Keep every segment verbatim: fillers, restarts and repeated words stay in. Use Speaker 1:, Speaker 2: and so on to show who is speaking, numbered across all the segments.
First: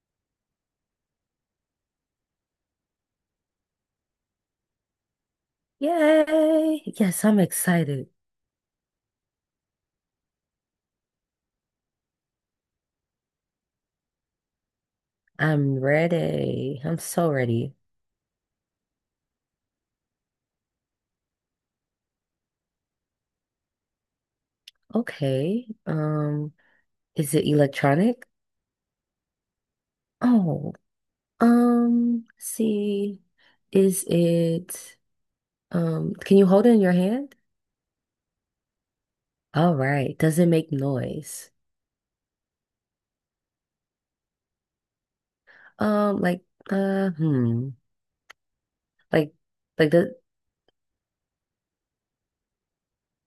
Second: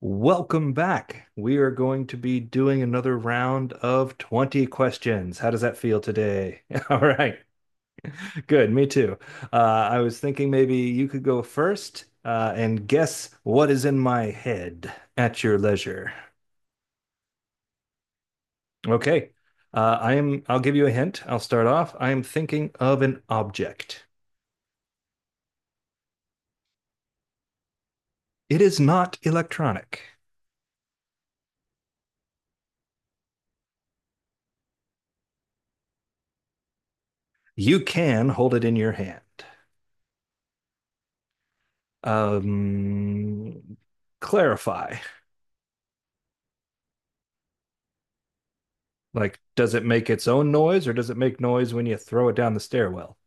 Speaker 1: Welcome back. We are going to be doing another round of twenty questions. How does that feel today?
Speaker 2: Yay!
Speaker 1: All
Speaker 2: Yes,
Speaker 1: right,
Speaker 2: I'm excited.
Speaker 1: good. Me too. Uh, I was thinking maybe you could go first uh, and guess what is in my head at your
Speaker 2: I'm
Speaker 1: leisure.
Speaker 2: ready. I'm so ready.
Speaker 1: Okay. Uh, I am, I'll give you a hint. I'll start off. I am thinking of an object.
Speaker 2: Okay. Um, is it electronic?
Speaker 1: It is not electronic.
Speaker 2: Oh, um, let's see. Is it um, can you hold it in your hand?
Speaker 1: You can hold it in your hand.
Speaker 2: All right. Does it make noise?
Speaker 1: Um, Clarify.
Speaker 2: Um, like uh hmm. Like
Speaker 1: Like, does it
Speaker 2: like does
Speaker 1: make its own noise or does it make noise when you throw it down the stairwell?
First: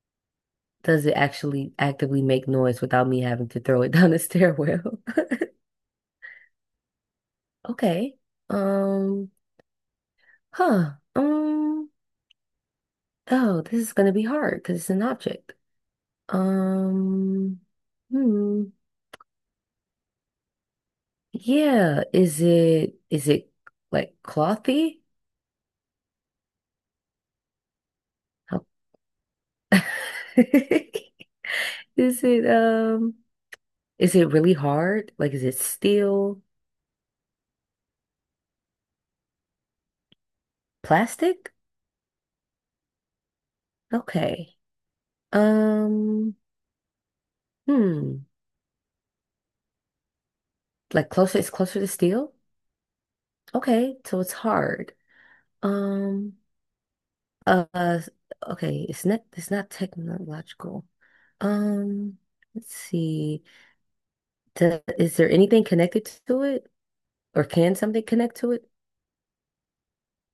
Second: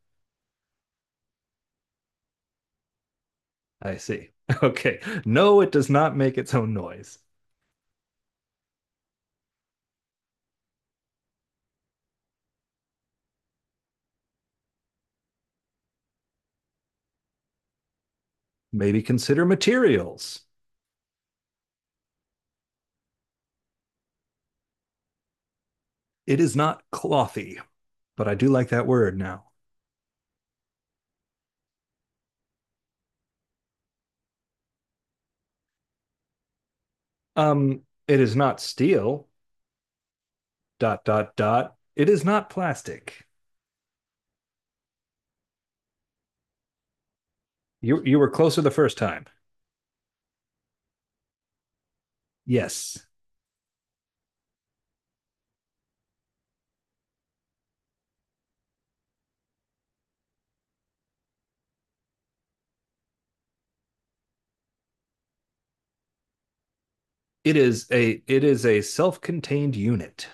Speaker 2: does it actually actively make noise without me having to throw it
Speaker 1: I
Speaker 2: down the
Speaker 1: see.
Speaker 2: stairwell?
Speaker 1: Okay. No, it does not make its own noise.
Speaker 2: Okay. Um, huh. Um Oh, this is going to be hard because it's an object. Um, hmm.
Speaker 1: Maybe consider materials.
Speaker 2: Yeah, is it is it like clothy?
Speaker 1: It is not clothy, but I do
Speaker 2: How-
Speaker 1: like that word now.
Speaker 2: Is it um is it really hard? Like is it steel,
Speaker 1: Um, it is not steel, dot, dot,
Speaker 2: plastic?
Speaker 1: dot. It is not plastic.
Speaker 2: Okay. Um,
Speaker 1: You you
Speaker 2: hmm.
Speaker 1: were closer the first time.
Speaker 2: Like closer, it's closer to steel?
Speaker 1: Yes.
Speaker 2: Okay, so it's hard. Um, uh, uh, okay, it's not it's not technological. Um, let's see. To, is there anything connected to it? Or
Speaker 1: It
Speaker 2: can
Speaker 1: is
Speaker 2: something
Speaker 1: a
Speaker 2: connect
Speaker 1: it
Speaker 2: to
Speaker 1: is
Speaker 2: it?
Speaker 1: a self-contained unit.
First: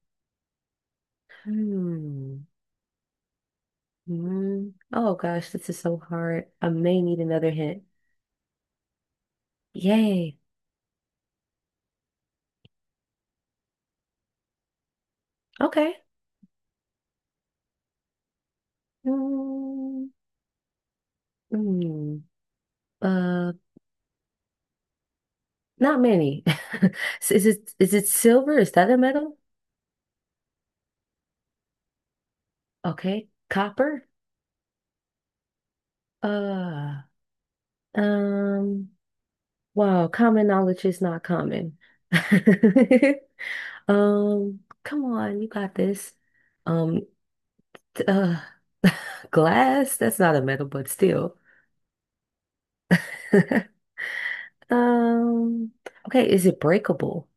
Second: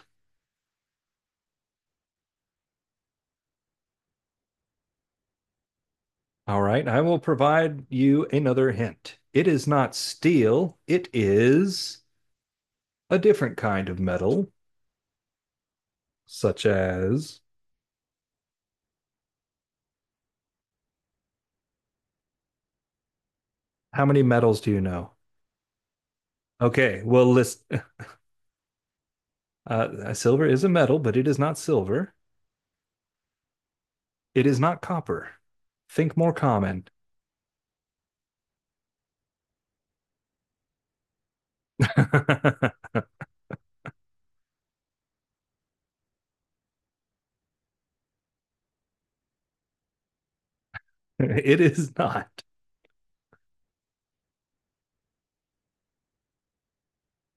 Speaker 2: Hmm. Hmm. Oh gosh, this is so hard.
Speaker 1: All
Speaker 2: I
Speaker 1: right,
Speaker 2: may
Speaker 1: I will
Speaker 2: need another hint.
Speaker 1: provide you another hint. It is not
Speaker 2: Yay.
Speaker 1: steel, it is a different kind of metal,
Speaker 2: Okay.
Speaker 1: such as
Speaker 2: Hmm. Hmm. Uh,
Speaker 1: how many metals do you know?
Speaker 2: not many.
Speaker 1: Okay, well,
Speaker 2: Is
Speaker 1: list
Speaker 2: it
Speaker 1: uh,
Speaker 2: is it silver? Is that a metal?
Speaker 1: uh, silver is a metal, but it is not silver.
Speaker 2: Okay. Copper?
Speaker 1: It is not copper. Think more common.
Speaker 2: Uh, um, wow, common knowledge is not common.
Speaker 1: It
Speaker 2: Um, come on, you got this. Um, Uh, glass? That's not a metal, but still.
Speaker 1: is not.
Speaker 2: Um, okay, is it breakable?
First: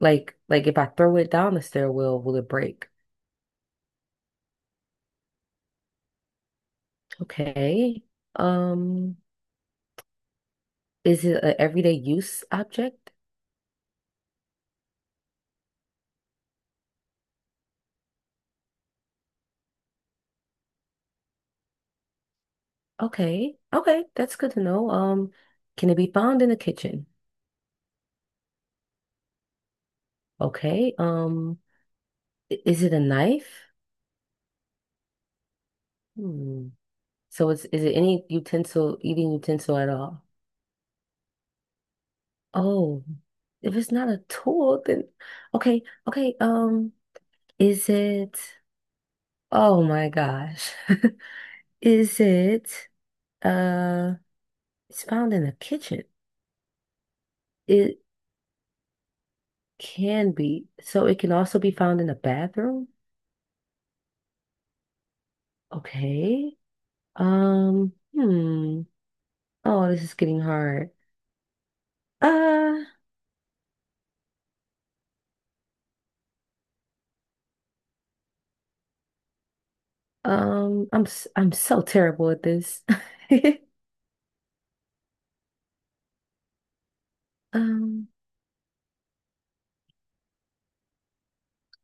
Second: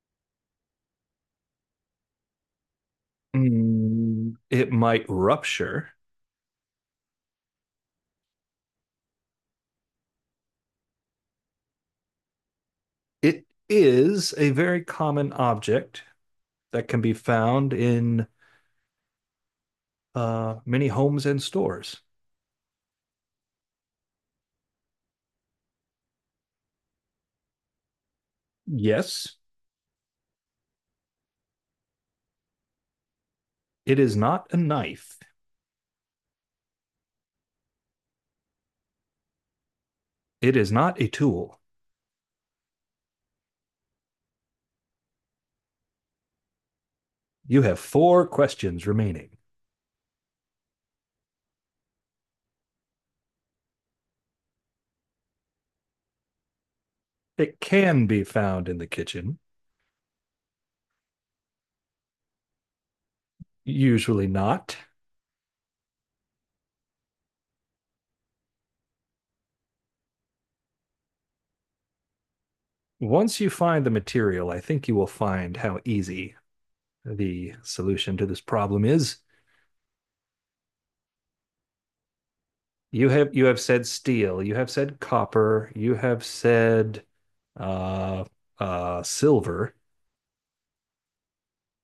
Speaker 2: Like, like if I throw it down the stairwell, will it break?
Speaker 1: Mm, It might rupture.
Speaker 2: Okay. Um, is it an everyday use object?
Speaker 1: It is a very common object that can be found in uh, many homes and stores.
Speaker 2: Okay. Okay, that's good to know. Um, can it be found in the kitchen?
Speaker 1: Yes,
Speaker 2: Okay. Um, I- is it a knife?
Speaker 1: it is not a knife.
Speaker 2: Hmm. So it's is it any utensil, eating utensil at all?
Speaker 1: It is not a tool.
Speaker 2: Oh, if it's not a tool, then okay, okay. Um,
Speaker 1: You have
Speaker 2: is
Speaker 1: four
Speaker 2: it?
Speaker 1: questions remaining.
Speaker 2: Oh my gosh, is it? Uh, it's found in the kitchen.
Speaker 1: It
Speaker 2: It
Speaker 1: can be found in the kitchen,
Speaker 2: can be, so it can also be found in the bathroom.
Speaker 1: usually not.
Speaker 2: Okay. Um. Hmm. Oh, this is getting hard. Uh.
Speaker 1: Once you find the material, I think you will find how easy the solution to this problem is.
Speaker 2: Um. I'm. s- I'm so terrible at this.
Speaker 1: You have you have said steel, you have said copper, you have said
Speaker 2: Um.
Speaker 1: uh uh silver.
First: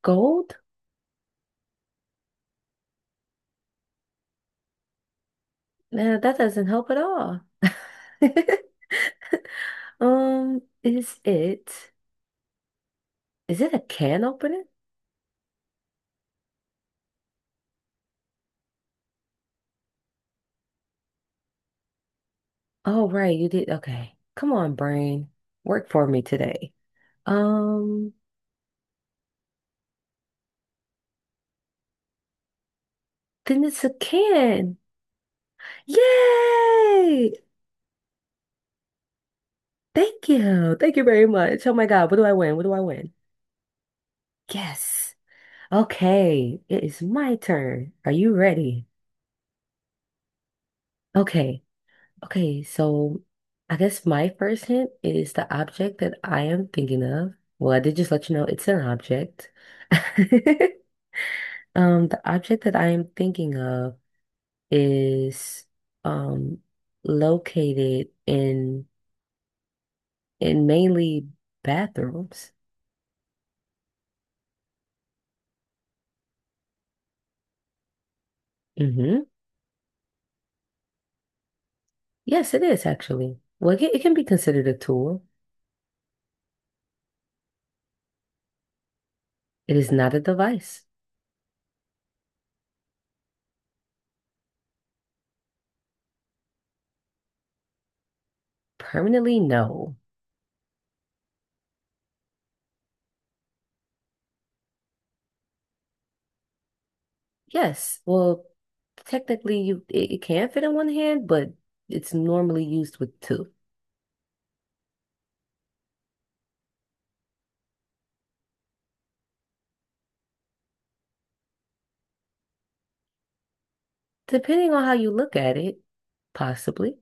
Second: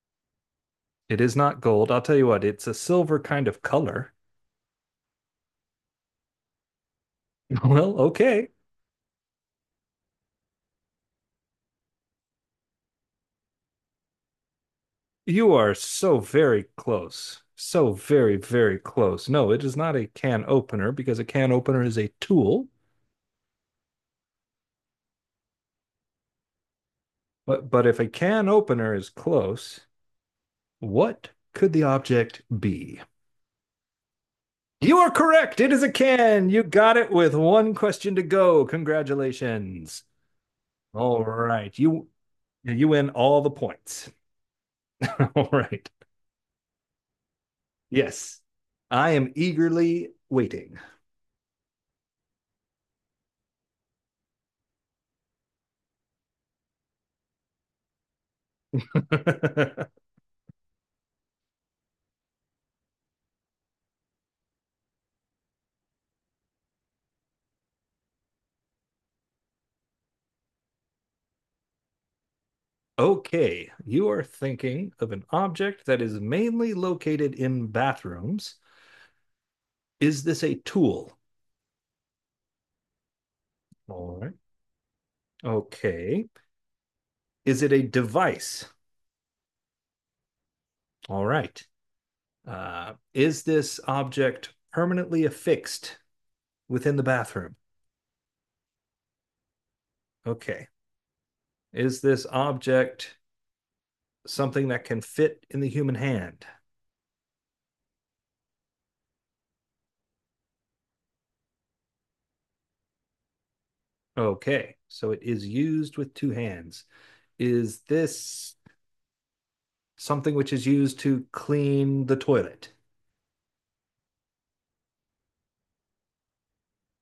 Speaker 2: Gold?
Speaker 1: It is not gold. I'll tell you what, it's a silver kind of color.
Speaker 2: Nah, that doesn't help at all.
Speaker 1: Well, okay.
Speaker 2: Um, is it is it a can opener?
Speaker 1: You are so very close. So very, very close. No, it is not a can opener because a can opener is a tool.
Speaker 2: Oh, right, you did. Okay. Come on, brain. Work for me today.
Speaker 1: But, but if a
Speaker 2: Um,
Speaker 1: can opener is close, what could the object be?
Speaker 2: then it's a can.
Speaker 1: You are correct. It is a can. You got it with
Speaker 2: Yay!
Speaker 1: one question to go. Congratulations.
Speaker 2: Thank you. Thank you
Speaker 1: All
Speaker 2: very much. Oh
Speaker 1: right.
Speaker 2: my
Speaker 1: You
Speaker 2: God, what do I win? What do I
Speaker 1: you win
Speaker 2: win?
Speaker 1: all the points.
Speaker 2: Yes.
Speaker 1: All right.
Speaker 2: Okay, it is my turn. Are you
Speaker 1: Yes.
Speaker 2: ready?
Speaker 1: I am eagerly waiting.
Speaker 2: Okay. Okay, so I guess my first hint is the object that I am thinking of. Well, I did just let you know it's an object. Um, the object that I am thinking of is um located in in mainly bathrooms.
Speaker 1: Okay. You are thinking of an object that is mainly located in bathrooms.
Speaker 2: Hmm.
Speaker 1: Is this a tool?
Speaker 2: Yes, it is actually. Well, it can, it can
Speaker 1: All
Speaker 2: be
Speaker 1: right.
Speaker 2: considered a tool.
Speaker 1: Okay. Is it a device?
Speaker 2: It is not a device.
Speaker 1: All right. Uh, is this object permanently affixed within the bathroom?
Speaker 2: Permanently, no.
Speaker 1: Okay. Is this object something that can fit in the human hand?
Speaker 2: Yes. Well, technically, you it, it can fit in one hand, but it's normally used with two,
Speaker 1: Okay. So it is used with two hands. Is this something which is used to clean the toilet?
Speaker 2: depending on how you look at it, possibly.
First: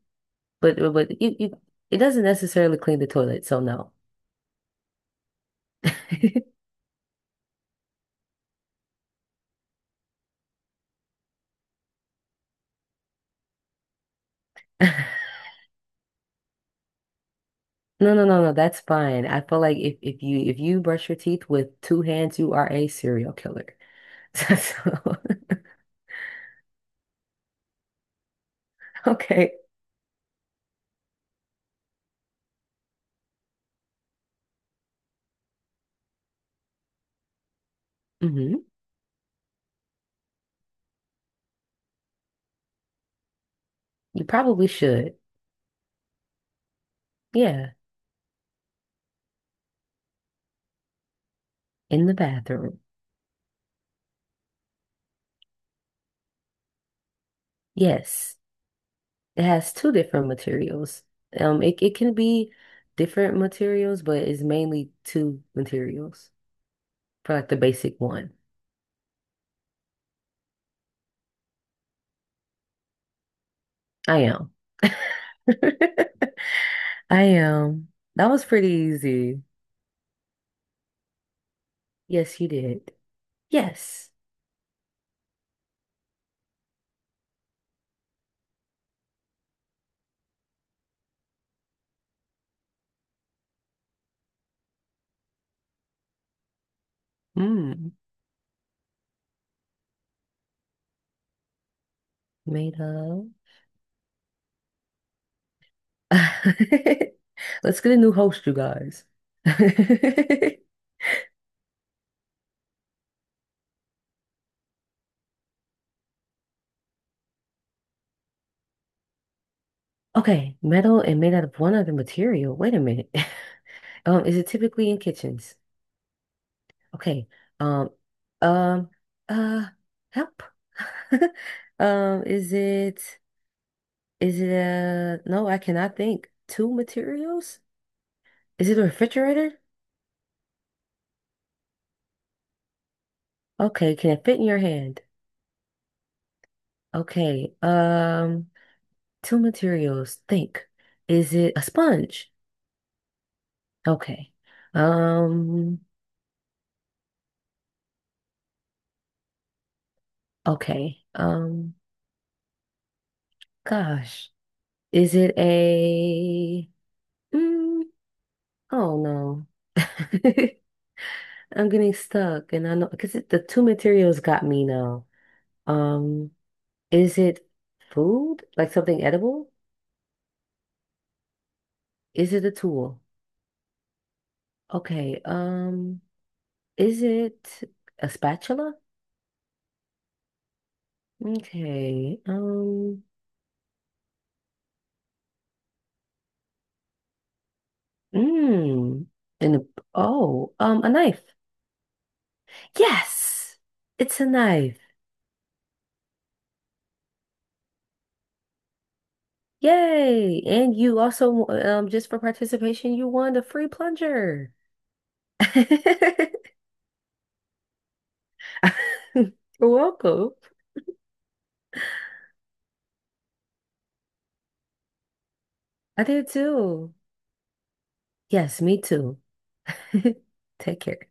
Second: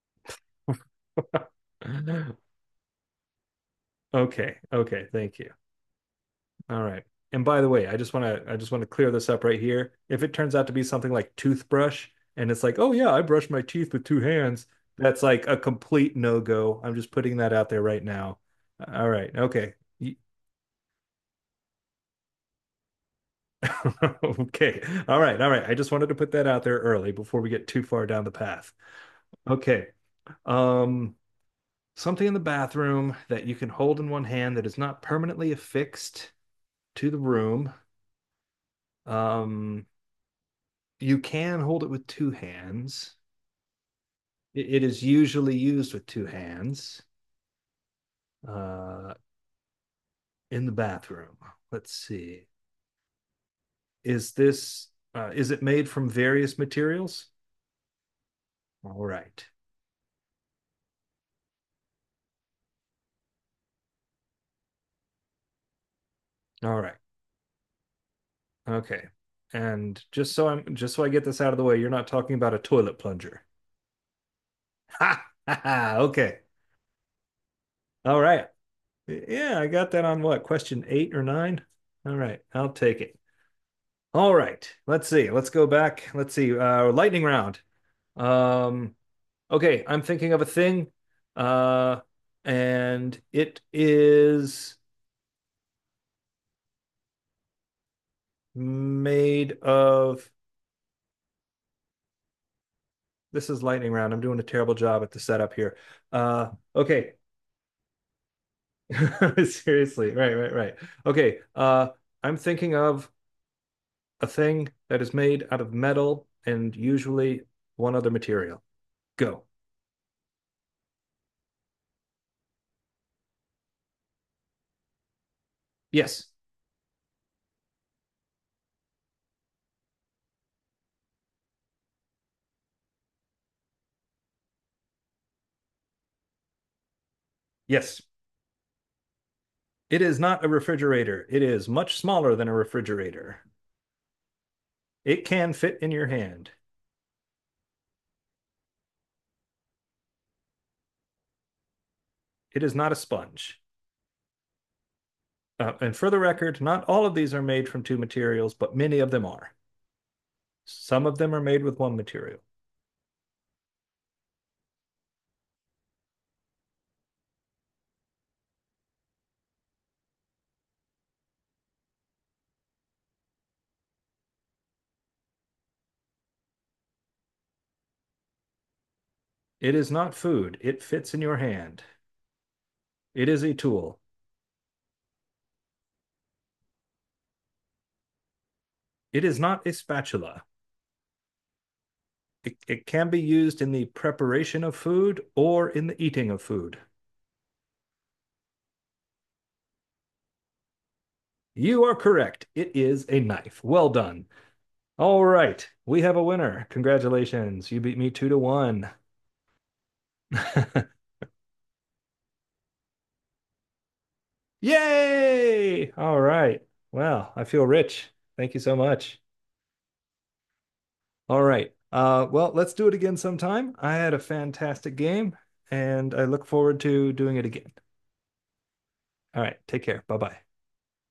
Speaker 2: But but you, you it doesn't necessarily clean the toilet, so no.
Speaker 1: Okay. Okay. Thank you. All right. And by the way, I just want to I just want to clear this up right here. If it turns out to be something like toothbrush and it's like, "Oh yeah, I brush my teeth with two hands." That's like a complete no-go. I'm just putting that out there right
Speaker 2: No, no,
Speaker 1: now.
Speaker 2: no, no, that's
Speaker 1: All
Speaker 2: fine.
Speaker 1: right.
Speaker 2: I feel
Speaker 1: Okay.
Speaker 2: like if, if you if you brush your teeth with two hands, you are a serial killer.
Speaker 1: Okay.
Speaker 2: So,
Speaker 1: All right. All right. I just wanted to put that out there early before we get too far down the path.
Speaker 2: okay.
Speaker 1: Okay. Um, something in the bathroom that you can hold in one hand that is not permanently affixed to the room.
Speaker 2: Hmm.
Speaker 1: Um, you can hold it with two hands.
Speaker 2: You probably
Speaker 1: It is
Speaker 2: should.
Speaker 1: usually used with two hands
Speaker 2: Yeah,
Speaker 1: uh, in the bathroom. Let's
Speaker 2: in the
Speaker 1: see.
Speaker 2: bathroom.
Speaker 1: Is this uh, is it made from various materials?
Speaker 2: Yes.
Speaker 1: All
Speaker 2: It
Speaker 1: right.
Speaker 2: has two different materials. Um, it, it can be different materials, but it's mainly two materials
Speaker 1: All right.
Speaker 2: for like the basic one.
Speaker 1: Okay. And just so I'm just so I get this out of the way, you're not talking about a toilet plunger.
Speaker 2: I am. I
Speaker 1: Ha! Ha! Ha. Okay.
Speaker 2: am.
Speaker 1: All
Speaker 2: That was
Speaker 1: right.
Speaker 2: pretty easy.
Speaker 1: Yeah, I got that on what? Question eight or nine? All
Speaker 2: Yes,
Speaker 1: right.
Speaker 2: you
Speaker 1: I'll
Speaker 2: did.
Speaker 1: take it.
Speaker 2: Yes.
Speaker 1: All right. Let's see. Let's go back. Let's see. Uh lightning round. Um Okay, I'm thinking of a thing, uh, and it is
Speaker 2: Mm.
Speaker 1: made of.
Speaker 2: Made up.
Speaker 1: This is lightning round. I'm doing a terrible job at the setup here. Uh, okay,
Speaker 2: Let's get a new host, you guys.
Speaker 1: seriously, right, right, right. Okay, uh, I'm thinking of a thing that is made out of metal and usually one other material. Go.
Speaker 2: Okay, metal and made out of one other material. Wait a minute. Um, is it typically in kitchens?
Speaker 1: Yes,
Speaker 2: Okay. Um, um, uh, help. Um, is it is it uh no, I cannot think. Two materials?
Speaker 1: yes.
Speaker 2: Is it a refrigerator?
Speaker 1: It is not a refrigerator. It is much smaller than a refrigerator.
Speaker 2: Okay, can it fit in your hand?
Speaker 1: It can fit in your hand.
Speaker 2: Okay. Um, two materials. Think. Is it a sponge?
Speaker 1: It is not a sponge.
Speaker 2: Okay.
Speaker 1: Uh,
Speaker 2: Um,
Speaker 1: and for the record, not all of these are made from two materials, but many of them are.
Speaker 2: okay.
Speaker 1: Some of them are made
Speaker 2: Um,
Speaker 1: with one material.
Speaker 2: gosh. Is it a mm, oh no. I'm getting stuck and I know because the two materials got me now. Um, is it food? Like something edible?
Speaker 1: It is not food. It fits in your hand.
Speaker 2: Is it a tool?
Speaker 1: It is a tool.
Speaker 2: Okay. Um, is it a spatula?
Speaker 1: It is not a spatula.
Speaker 2: Okay.
Speaker 1: It, it
Speaker 2: Um,
Speaker 1: can be used in the preparation of food or in the eating of food.
Speaker 2: mm, and a, oh, um, a knife.
Speaker 1: You are correct. It is a
Speaker 2: Yes,
Speaker 1: knife. Well
Speaker 2: it's a
Speaker 1: done.
Speaker 2: knife.
Speaker 1: All right. We have a winner. Congratulations. You beat me two to one.
Speaker 2: Yay! And you also, um, just for participation, you won the free plunger.
Speaker 1: Yay! All right. Well, I feel rich. Thank you so much.
Speaker 2: You're welcome.
Speaker 1: All right. Uh, well, let's do it again sometime. I had a fantastic game,
Speaker 2: I
Speaker 1: and I
Speaker 2: did
Speaker 1: look forward
Speaker 2: too.
Speaker 1: to doing it again.
Speaker 2: Yes, me too.
Speaker 1: All right. Take care. Bye bye.
Speaker 2: Take care.